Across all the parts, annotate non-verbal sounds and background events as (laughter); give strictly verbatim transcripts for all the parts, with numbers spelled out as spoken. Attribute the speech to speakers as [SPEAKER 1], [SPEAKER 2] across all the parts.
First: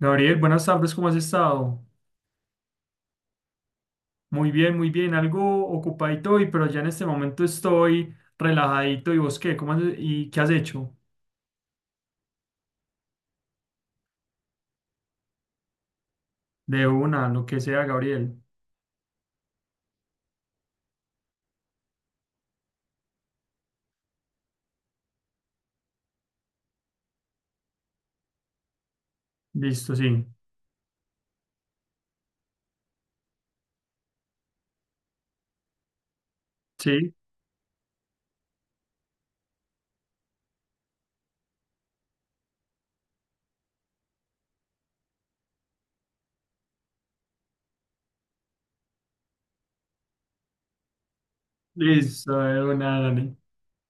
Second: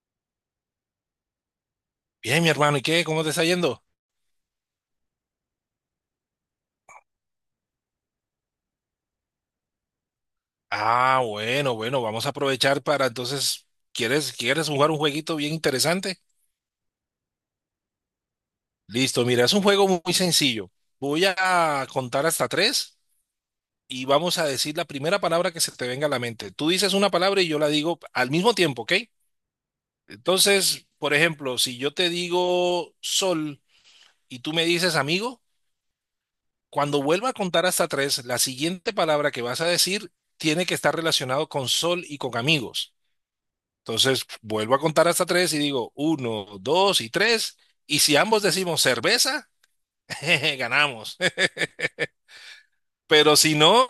[SPEAKER 1] Gabriel, buenas tardes, ¿cómo has estado?
[SPEAKER 2] Bien, mi hermano, ¿y qué? ¿Cómo te está yendo?
[SPEAKER 1] Muy bien, muy bien, algo ocupadito hoy, pero ya en este momento estoy relajadito. ¿Y vos qué? ¿Cómo has- y qué has hecho?
[SPEAKER 2] Ah, bueno, bueno, vamos a aprovechar para entonces, ¿quieres, quieres jugar un jueguito bien interesante?
[SPEAKER 1] De una, lo que sea, Gabriel.
[SPEAKER 2] Listo, mira, es un juego muy sencillo. Voy a contar hasta tres y vamos a decir la primera palabra que se te venga a la mente. Tú dices una palabra y yo la digo al mismo tiempo, ¿ok?
[SPEAKER 1] Listo, sí.
[SPEAKER 2] Entonces, por ejemplo, si yo te digo sol y tú me dices amigo, cuando
[SPEAKER 1] Sí,
[SPEAKER 2] vuelva a contar hasta tres, la siguiente palabra que vas a decir tiene que estar relacionado con sol y con amigos. Entonces vuelvo a contar hasta tres y digo uno, dos y tres. Y si ambos decimos cerveza, (laughs) jeje, ganamos. (laughs)
[SPEAKER 1] listo, de una, dale.
[SPEAKER 2] Pero si no,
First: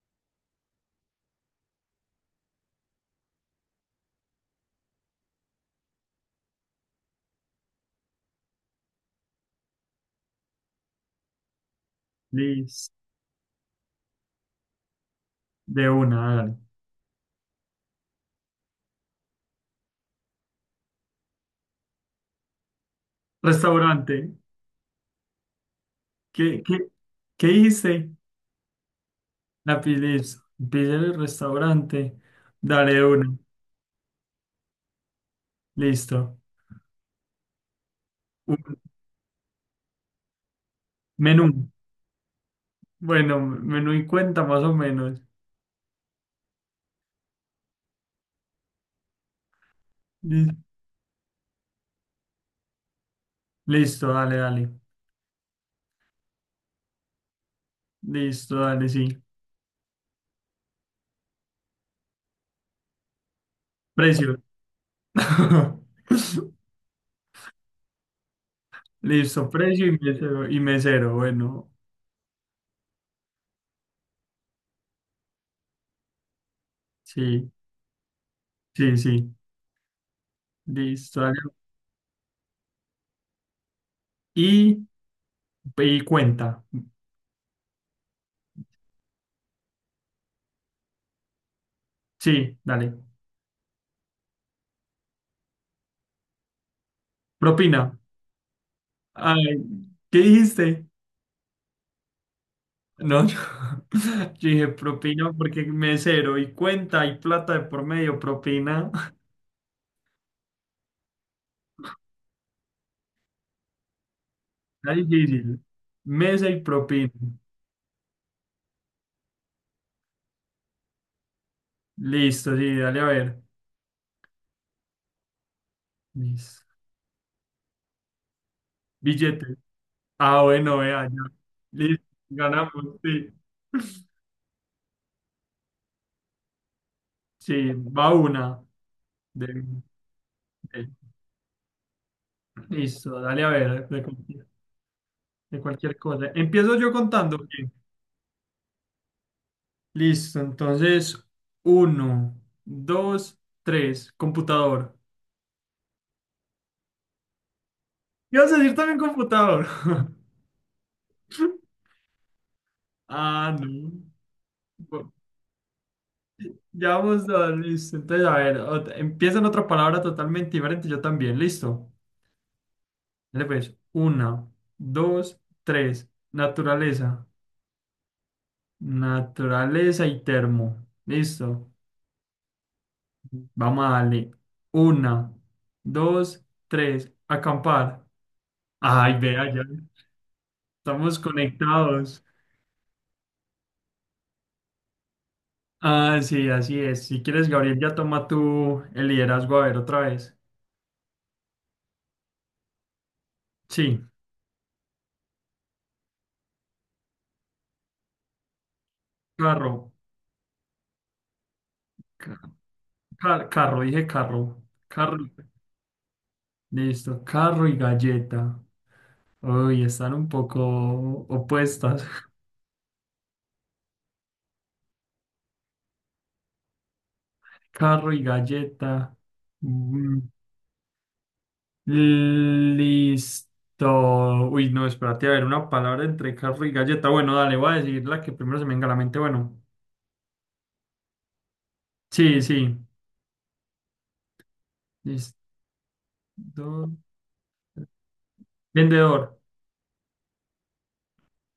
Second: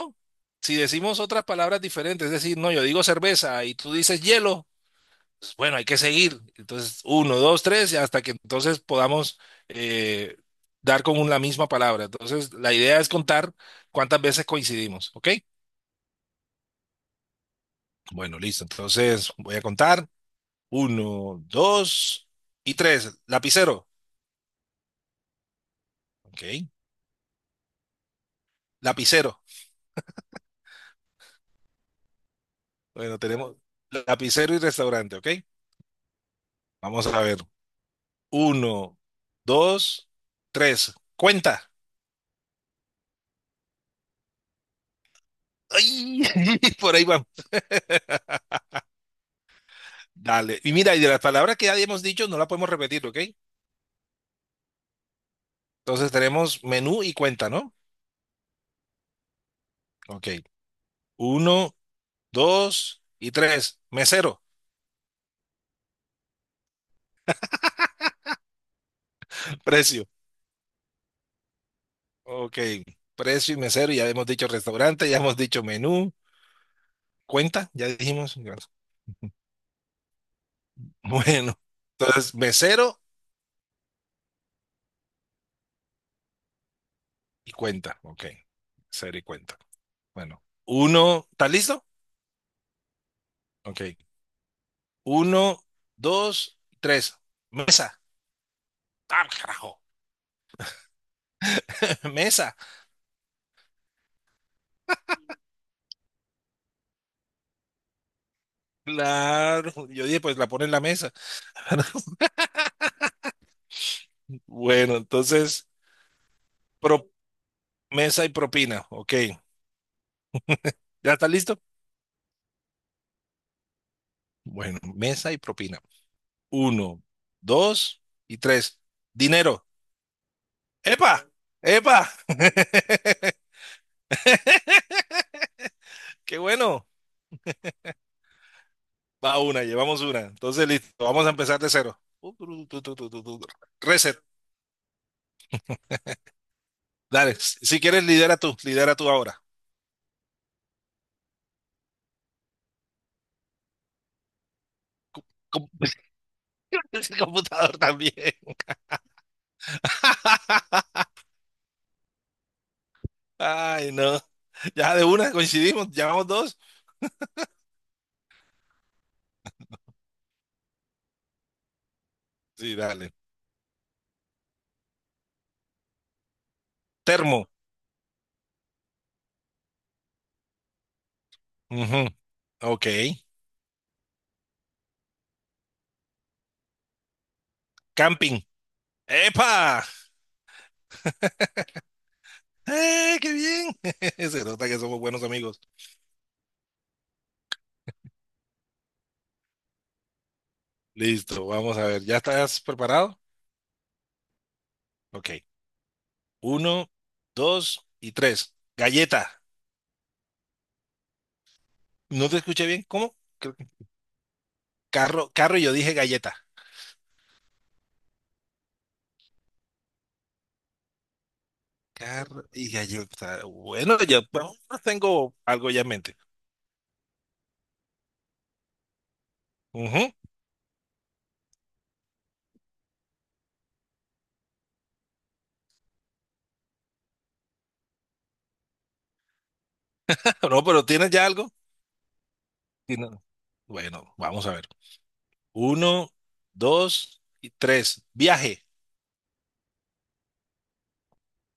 [SPEAKER 2] si decimos otras palabras diferentes, es decir, no, yo digo cerveza y tú dices hielo, pues, bueno, hay que seguir. Entonces uno, dos, tres, y hasta que entonces podamos eh, dar con un- la misma palabra. Entonces la
[SPEAKER 1] Listo,
[SPEAKER 2] idea es contar cuántas veces coincidimos, ¿ok?
[SPEAKER 1] de una, dale.
[SPEAKER 2] Bueno, listo. Entonces voy a contar uno, dos y tres. Lapicero.
[SPEAKER 1] Restaurante.
[SPEAKER 2] Ok.
[SPEAKER 1] ¿Qué, qué, qué dijiste?
[SPEAKER 2] Lapicero.
[SPEAKER 1] La pi- listo. Pide el restaurante, dale de
[SPEAKER 2] Bueno,
[SPEAKER 1] una,
[SPEAKER 2] tenemos lapicero y restaurante, ¿ok?
[SPEAKER 1] listo.
[SPEAKER 2] Vamos a ver.
[SPEAKER 1] Un
[SPEAKER 2] Uno, dos, tres.
[SPEAKER 1] menú,
[SPEAKER 2] Cuenta.
[SPEAKER 1] bueno, menú y cuenta más o menos.
[SPEAKER 2] ¡Ay! (laughs) Por ahí vamos. Dale. Y mira, y de las palabras que ya hemos dicho, no la podemos repetir, ¿ok?
[SPEAKER 1] Listo, dale, dale.
[SPEAKER 2] Entonces tenemos menú y cuenta, ¿no?
[SPEAKER 1] Listo, dale, sí.
[SPEAKER 2] Ok. Uno, dos y tres.
[SPEAKER 1] Precio.
[SPEAKER 2] Mesero.
[SPEAKER 1] (laughs) Listo,
[SPEAKER 2] (laughs)
[SPEAKER 1] precio y
[SPEAKER 2] Precio.
[SPEAKER 1] mesero, y mesero. Bueno,
[SPEAKER 2] Ok. Precio y mesero. Ya hemos dicho restaurante, ya hemos dicho menú.
[SPEAKER 1] sí,
[SPEAKER 2] Cuenta, ya dijimos. (laughs)
[SPEAKER 1] sí, sí. Listo, dale.
[SPEAKER 2] Bueno. Entonces, mesero
[SPEAKER 1] Y, y cuenta.
[SPEAKER 2] Y cuenta, ok. Cero y cuenta. Bueno, uno, ¿estás listo?
[SPEAKER 1] Sí, dale.
[SPEAKER 2] Ok. Uno, dos, tres.
[SPEAKER 1] Propina.
[SPEAKER 2] Mesa. Ah,
[SPEAKER 1] Ay,
[SPEAKER 2] carajo.
[SPEAKER 1] ¿qué dijiste?
[SPEAKER 2] (laughs) Mesa.
[SPEAKER 1] No, yo, (laughs) yo dije propina porque mesero y cuenta y plata de por medio, propina. (laughs)
[SPEAKER 2] Claro. Yo dije, pues la pone en la mesa. (laughs)
[SPEAKER 1] Está
[SPEAKER 2] Bueno,
[SPEAKER 1] difícil.
[SPEAKER 2] entonces,
[SPEAKER 1] Mesa y propina.
[SPEAKER 2] pro- mesa y propina. Ok. ¿Ya está listo?
[SPEAKER 1] Listo, sí, dale a ver.
[SPEAKER 2] Bueno, mesa y propina.
[SPEAKER 1] Listo.
[SPEAKER 2] Uno, dos y tres.
[SPEAKER 1] Billete.
[SPEAKER 2] Dinero.
[SPEAKER 1] Ah, bueno, vea, ya.
[SPEAKER 2] ¡Epa!
[SPEAKER 1] Listo,
[SPEAKER 2] ¡Epa!
[SPEAKER 1] ganamos, sí.
[SPEAKER 2] (laughs) ¡Qué bueno!
[SPEAKER 1] Sí, va una.
[SPEAKER 2] Va
[SPEAKER 1] De,
[SPEAKER 2] una, llevamos una. Entonces,
[SPEAKER 1] de-
[SPEAKER 2] listo, vamos a empezar de cero.
[SPEAKER 1] Listo, dale a ver, de
[SPEAKER 2] Reset,
[SPEAKER 1] cualquier, de cualquier cosa. Empiezo yo
[SPEAKER 2] dale.
[SPEAKER 1] contando. Ok.
[SPEAKER 2] Si si quieres, lidera tú, lidera tú ahora.
[SPEAKER 1] Listo, entonces, uno, dos, tres, computador.
[SPEAKER 2] Com- com- (laughs) El computador también.
[SPEAKER 1] ¿Ibas a decir también computador? (laughs)
[SPEAKER 2] (laughs)
[SPEAKER 1] Ah, no.
[SPEAKER 2] Ay, no. Ya de
[SPEAKER 1] Bu-
[SPEAKER 2] una coincidimos, llevamos dos.
[SPEAKER 1] Ya vamos a, listo. Entonces, a ver, ot- empieza en otra palabra totalmente diferente, yo también, listo.
[SPEAKER 2] Sí, dale.
[SPEAKER 1] Dale pues, una, dos, tres. Naturaleza.
[SPEAKER 2] Termo.
[SPEAKER 1] Naturaleza y termo. Listo.
[SPEAKER 2] Ujú, Ok.
[SPEAKER 1] Vamos a darle. Una, dos, tres. Acampar.
[SPEAKER 2] Camping.
[SPEAKER 1] Ay, vea, ya
[SPEAKER 2] ¡Epa!
[SPEAKER 1] estamos conectados.
[SPEAKER 2] ¡Eh, qué bien! (laughs) Se nota que somos buenos amigos.
[SPEAKER 1] Ah, sí, así es. Si quieres, Gabriel, ya toma tú el liderazgo. A ver, otra vez.
[SPEAKER 2] Listo, vamos a ver. ¿Ya estás preparado?
[SPEAKER 1] Sí,
[SPEAKER 2] Ok. Uno, dos y tres. Galleta.
[SPEAKER 1] carro.
[SPEAKER 2] No te
[SPEAKER 1] Ca-
[SPEAKER 2] escuché bien. ¿Cómo?
[SPEAKER 1] ca-
[SPEAKER 2] Creo que
[SPEAKER 1] carro, dije carro. Carro.
[SPEAKER 2] Carro, carro, y yo dije galleta.
[SPEAKER 1] Listo, carro y galleta. Uy, están un poco opuestas. (laughs)
[SPEAKER 2] Carro y galleta. Bueno, ya pues, tengo algo ya en mente.
[SPEAKER 1] Carro y galleta.
[SPEAKER 2] Ujú.
[SPEAKER 1] Mm, listo. Uy, no, espérate, a ver, una palabra entre carro y galleta. Bueno, dale, voy a decir la que primero se me venga a la mente. Bueno,
[SPEAKER 2] (laughs) No, pero ¿tienes ya algo?
[SPEAKER 1] sí, sí.
[SPEAKER 2] Sí, no. Bueno, vamos a ver. Uno,
[SPEAKER 1] Listo.
[SPEAKER 2] dos y tres. Viaje.
[SPEAKER 1] Vendedor.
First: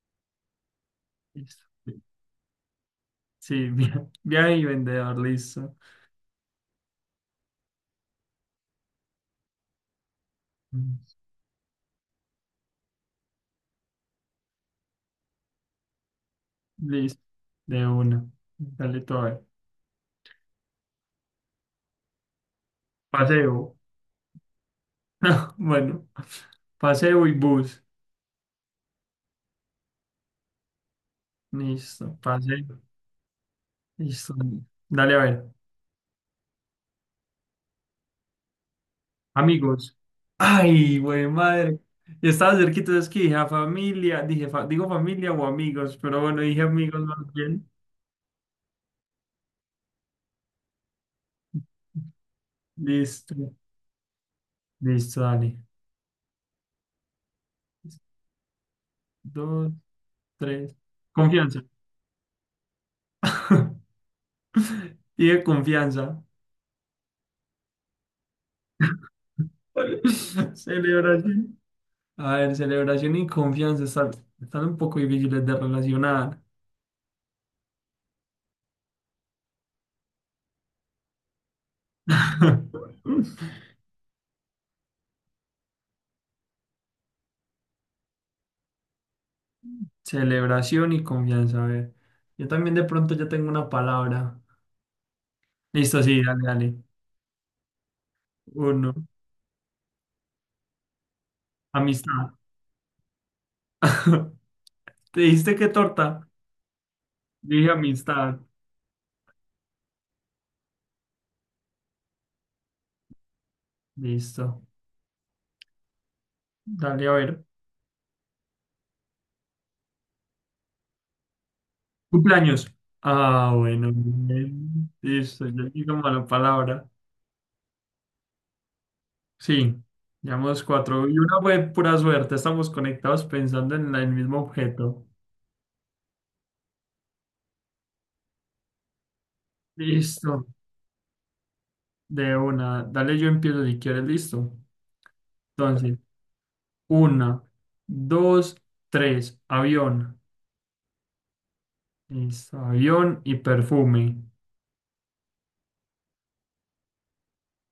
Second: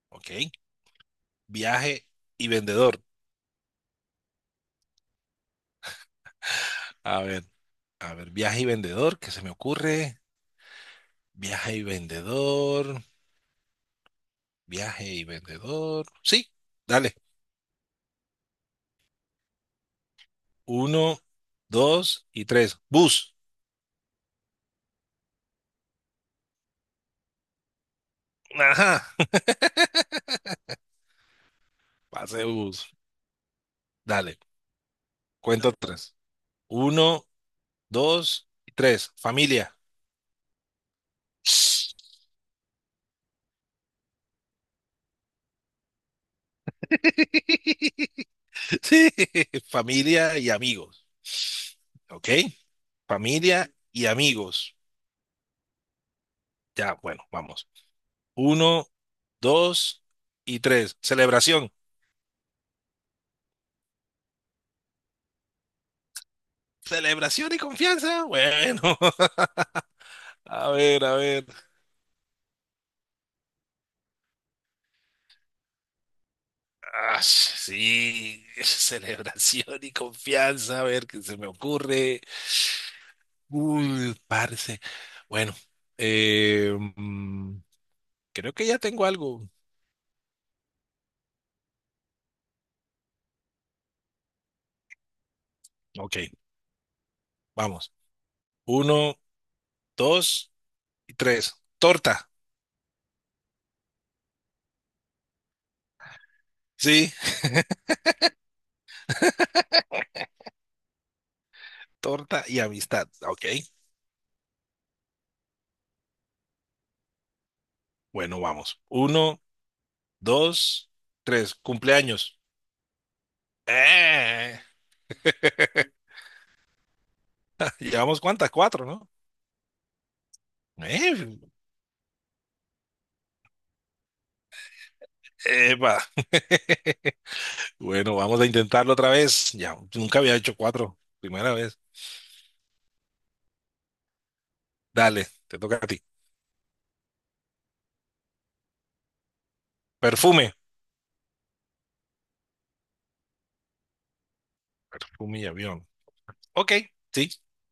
[SPEAKER 2] Ok.
[SPEAKER 1] Listo.
[SPEAKER 2] Viaje y vendedor.
[SPEAKER 1] Sí, (laughs) via- viaje y vendedor, listo.
[SPEAKER 2] A ver, a ver, viaje y vendedor, ¿qué se me ocurre?
[SPEAKER 1] Mm,
[SPEAKER 2] Viaje y vendedor. Viaje y vendedor. Sí, dale.
[SPEAKER 1] Listo, de una. Dale todo. Ahí.
[SPEAKER 2] Uno, dos y tres. Bus.
[SPEAKER 1] Paseo. (laughs) Bueno, paseo y bus.
[SPEAKER 2] Ajá.
[SPEAKER 1] Listo,
[SPEAKER 2] Pase de
[SPEAKER 1] paseo.
[SPEAKER 2] bus.
[SPEAKER 1] Listo.
[SPEAKER 2] Dale,
[SPEAKER 1] Dale a ver.
[SPEAKER 2] cuento tres. Uno, dos y tres. Familia.
[SPEAKER 1] Amigos. Ay, güey, madre. Y estaba cerquita, es que dije a familia, dije, fa- digo familia o amigos, pero bueno, dije amigos más bien.
[SPEAKER 2] (laughs) Sí, familia y amigos. ¿Ok?
[SPEAKER 1] Listo,
[SPEAKER 2] Familia y amigos.
[SPEAKER 1] listo, dale.
[SPEAKER 2] Ya, bueno, vamos. Uno,
[SPEAKER 1] Dos,
[SPEAKER 2] dos y
[SPEAKER 1] tres.
[SPEAKER 2] tres.
[SPEAKER 1] Confianza.
[SPEAKER 2] Celebración.
[SPEAKER 1] (laughs) Y de confianza.
[SPEAKER 2] Celebración y confianza. Bueno, (laughs)
[SPEAKER 1] (laughs)
[SPEAKER 2] a ver, a ver.
[SPEAKER 1] Celebración. A ver, celebración y confianza están, están un poco difíciles de relacionar.
[SPEAKER 2] Ah, sí, (laughs) celebración y confianza. A ver qué se me ocurre.
[SPEAKER 1] (laughs)
[SPEAKER 2] Uy, parce. Bueno, eh, mm, creo que ya tengo algo.
[SPEAKER 1] Celebración y confianza, a ver. Yo también de pronto ya tengo una palabra. Listo,
[SPEAKER 2] Ok,
[SPEAKER 1] sí, dale, dale.
[SPEAKER 2] vamos.
[SPEAKER 1] Uno.
[SPEAKER 2] Uno, dos y tres. Torta.
[SPEAKER 1] Amistad. (laughs) ¿Te diste qué torta?
[SPEAKER 2] Sí, (laughs)
[SPEAKER 1] Dije amistad.
[SPEAKER 2] torta y amistad. Ok,
[SPEAKER 1] Listo. Dale a ver.
[SPEAKER 2] bueno, vamos. Uno, dos, tres. Cumpleaños.
[SPEAKER 1] Cumpleaños. Ah, bueno.
[SPEAKER 2] Eh.
[SPEAKER 1] Bien. Listo. Yo digo
[SPEAKER 2] (laughs)
[SPEAKER 1] mala palabra.
[SPEAKER 2] Llevamos cuántas, cuatro, ¿no?
[SPEAKER 1] Sí. Llevamos cuatro.
[SPEAKER 2] Eh,
[SPEAKER 1] Y una fue pura suerte. Estamos conectados pensando en la- el mismo objeto.
[SPEAKER 2] epa. (laughs) Bueno, vamos a intentarlo otra vez. Ya, nunca había
[SPEAKER 1] Listo.
[SPEAKER 2] hecho cuatro. Primera vez.
[SPEAKER 1] De una. Dale, yo empiezo si quieres. Listo.
[SPEAKER 2] Dale, te toca a
[SPEAKER 1] Entonces,
[SPEAKER 2] ti.
[SPEAKER 1] una, dos, tres. Avión.
[SPEAKER 2] Perfume.
[SPEAKER 1] Listo. Avión y perfume.
[SPEAKER 2] Perfume y avión. Ok, sí,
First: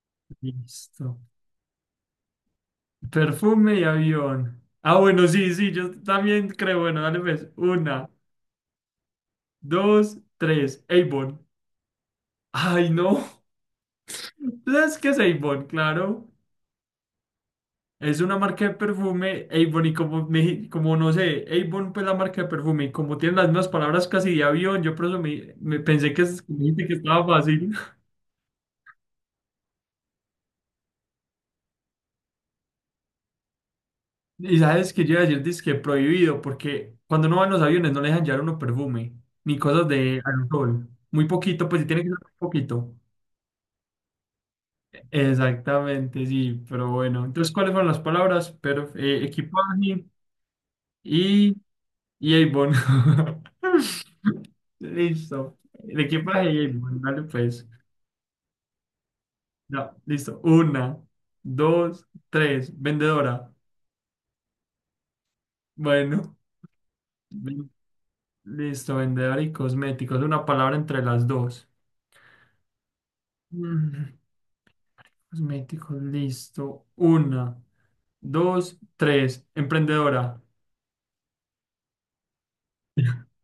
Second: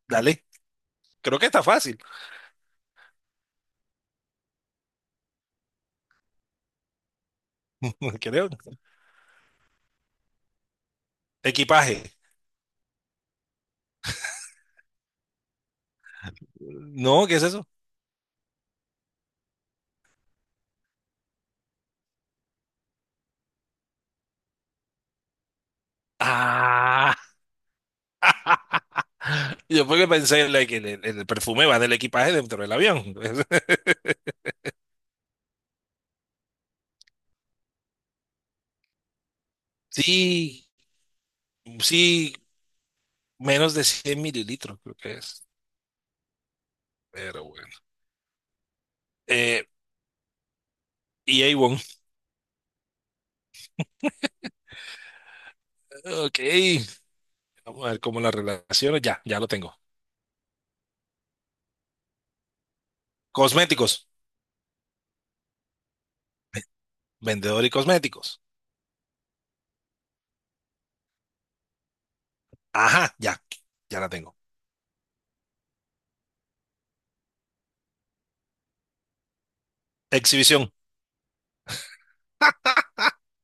[SPEAKER 2] dale.
[SPEAKER 1] Listo.
[SPEAKER 2] Creo que está fácil,
[SPEAKER 1] Perfume y avión. Ah, bueno, sí, sí, yo también creo. Bueno, dale pues. Una,
[SPEAKER 2] (laughs) creo.
[SPEAKER 1] dos, tres. Avon.
[SPEAKER 2] Equipaje.
[SPEAKER 1] Ay, no. (laughs) ¿Sabes qué es Avon? Claro.
[SPEAKER 2] No, ¿qué es eso?
[SPEAKER 1] Es una marca de perfume, Avon, y como, me, como no sé, Avon pues la marca de perfume, y como tienen las mismas palabras casi de avión, yo por eso me, me pensé que, es- me dijiste que
[SPEAKER 2] Ah,
[SPEAKER 1] estaba fácil. (laughs)
[SPEAKER 2] (laughs) yo porque pensé like, que el, el perfume va del equipaje dentro del avión. (laughs)
[SPEAKER 1] Y sabes que yo iba a decir, dizque prohibido, porque cuando uno va en los aviones no le dejan llevar uno perfume, ni cosas de
[SPEAKER 2] Sí,
[SPEAKER 1] alcohol. Muy poquito, pues si tiene que ser muy
[SPEAKER 2] sí,
[SPEAKER 1] poquito.
[SPEAKER 2] menos de cien mililitros creo que es.
[SPEAKER 1] Exactamente, sí, pero bueno.
[SPEAKER 2] Pero
[SPEAKER 1] Entonces, ¿cuáles
[SPEAKER 2] bueno.
[SPEAKER 1] fueron las palabras? Pero, eh,
[SPEAKER 2] Eh,
[SPEAKER 1] equipaje
[SPEAKER 2] y
[SPEAKER 1] y,
[SPEAKER 2] Avon.
[SPEAKER 1] y Avon. (laughs) Listo. El
[SPEAKER 2] Ok,
[SPEAKER 1] equipaje y Avon, dale pues.
[SPEAKER 2] vamos a ver cómo las relaciones. Ya, ya lo tengo.
[SPEAKER 1] Ya, listo. Una, dos, tres. Vendedora.
[SPEAKER 2] Cosméticos,
[SPEAKER 1] Bueno,
[SPEAKER 2] vendedor y
[SPEAKER 1] ven-
[SPEAKER 2] cosméticos.
[SPEAKER 1] listo, vendedora y cosméticos. Una palabra entre las dos.
[SPEAKER 2] Ajá, ya, ya la
[SPEAKER 1] Mm,
[SPEAKER 2] tengo.
[SPEAKER 1] Cosméticos, listo. Una, dos, tres. Emprendedora.
[SPEAKER 2] Exhibición.
[SPEAKER 1] (laughs)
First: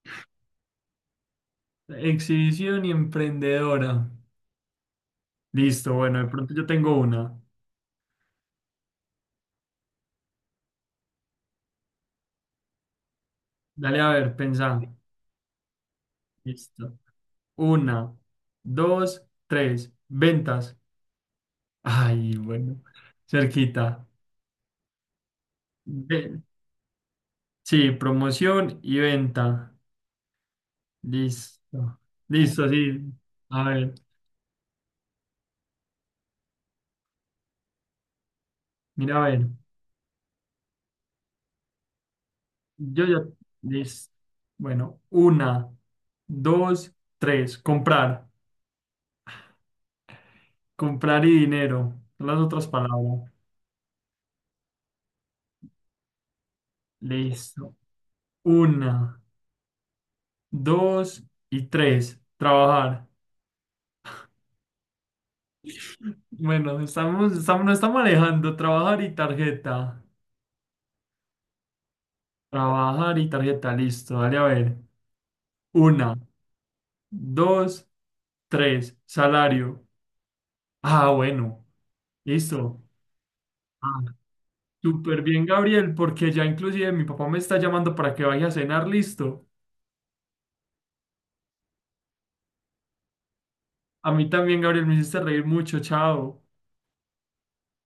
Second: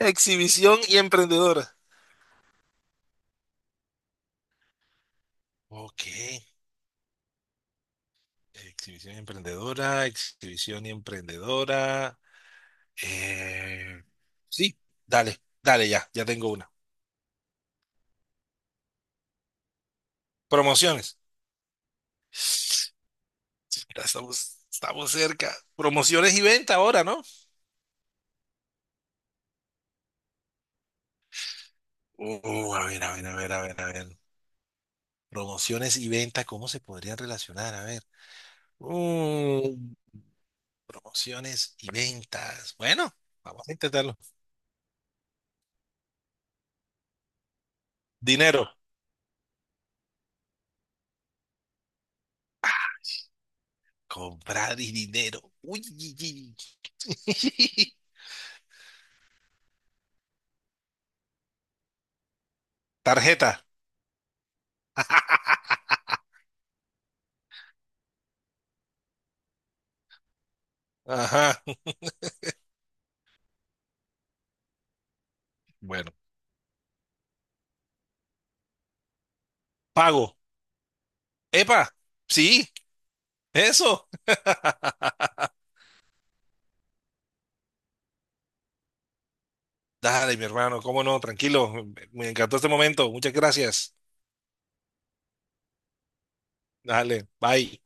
[SPEAKER 2] Exhibición y emprendedora.
[SPEAKER 1] Exhibición y emprendedora. Listo,
[SPEAKER 2] Ok.
[SPEAKER 1] bueno, de pronto yo tengo una.
[SPEAKER 2] Exhibición y emprendedora, exhibición y emprendedora.
[SPEAKER 1] Dale,
[SPEAKER 2] Eh,
[SPEAKER 1] a ver, pensá.
[SPEAKER 2] sí, dale, dale ya, ya tengo una.
[SPEAKER 1] Listo. Una, dos, tres. Ventas.
[SPEAKER 2] Promociones.
[SPEAKER 1] Ay, bueno,
[SPEAKER 2] Ya
[SPEAKER 1] cerquita.
[SPEAKER 2] estamos, estamos cerca. Promociones
[SPEAKER 1] Ve-
[SPEAKER 2] y venta ahora, ¿no?
[SPEAKER 1] sí, promoción y venta. Listo. Listo,
[SPEAKER 2] Uh, a
[SPEAKER 1] sí.
[SPEAKER 2] ver, a ver, a ver, a
[SPEAKER 1] A
[SPEAKER 2] ver, a
[SPEAKER 1] ver,
[SPEAKER 2] ver. Promociones y venta, ¿cómo se podrían relacionar? A ver.
[SPEAKER 1] mira, a ver.
[SPEAKER 2] Uh, Promociones y ventas.
[SPEAKER 1] Yo
[SPEAKER 2] Bueno,
[SPEAKER 1] ya.
[SPEAKER 2] vamos a
[SPEAKER 1] Listo.
[SPEAKER 2] intentarlo.
[SPEAKER 1] Bueno, una, dos, tres. Comprar.
[SPEAKER 2] Dinero.
[SPEAKER 1] Comprar y dinero. Son las otras palabras.
[SPEAKER 2] Comprar y dinero. Uy, (laughs) yi, yi.
[SPEAKER 1] Listo. Una. Dos y tres. Trabajar.
[SPEAKER 2] Tarjeta. (laughs)
[SPEAKER 1] Bueno, estamos, estamos, no estamos alejando. Trabajar y tarjeta.
[SPEAKER 2] Ajá.
[SPEAKER 1] Trabajar y tarjeta. Listo, dale a ver.
[SPEAKER 2] Bueno,
[SPEAKER 1] Una, dos, tres. Salario.
[SPEAKER 2] pago.
[SPEAKER 1] Ah, bueno.
[SPEAKER 2] ¡Epa! Sí,
[SPEAKER 1] Listo. Ah,
[SPEAKER 2] eso. (laughs)
[SPEAKER 1] súper bien, Gabriel, porque ya inclusive mi papá me está llamando para que vaya a cenar. Listo.
[SPEAKER 2] Dale, mi hermano, cómo no, tranquilo. Me encantó este momento. Muchas gracias.
[SPEAKER 1] A mí también, Gabriel, me hiciste reír mucho. Chao.
[SPEAKER 2] Dale, bye.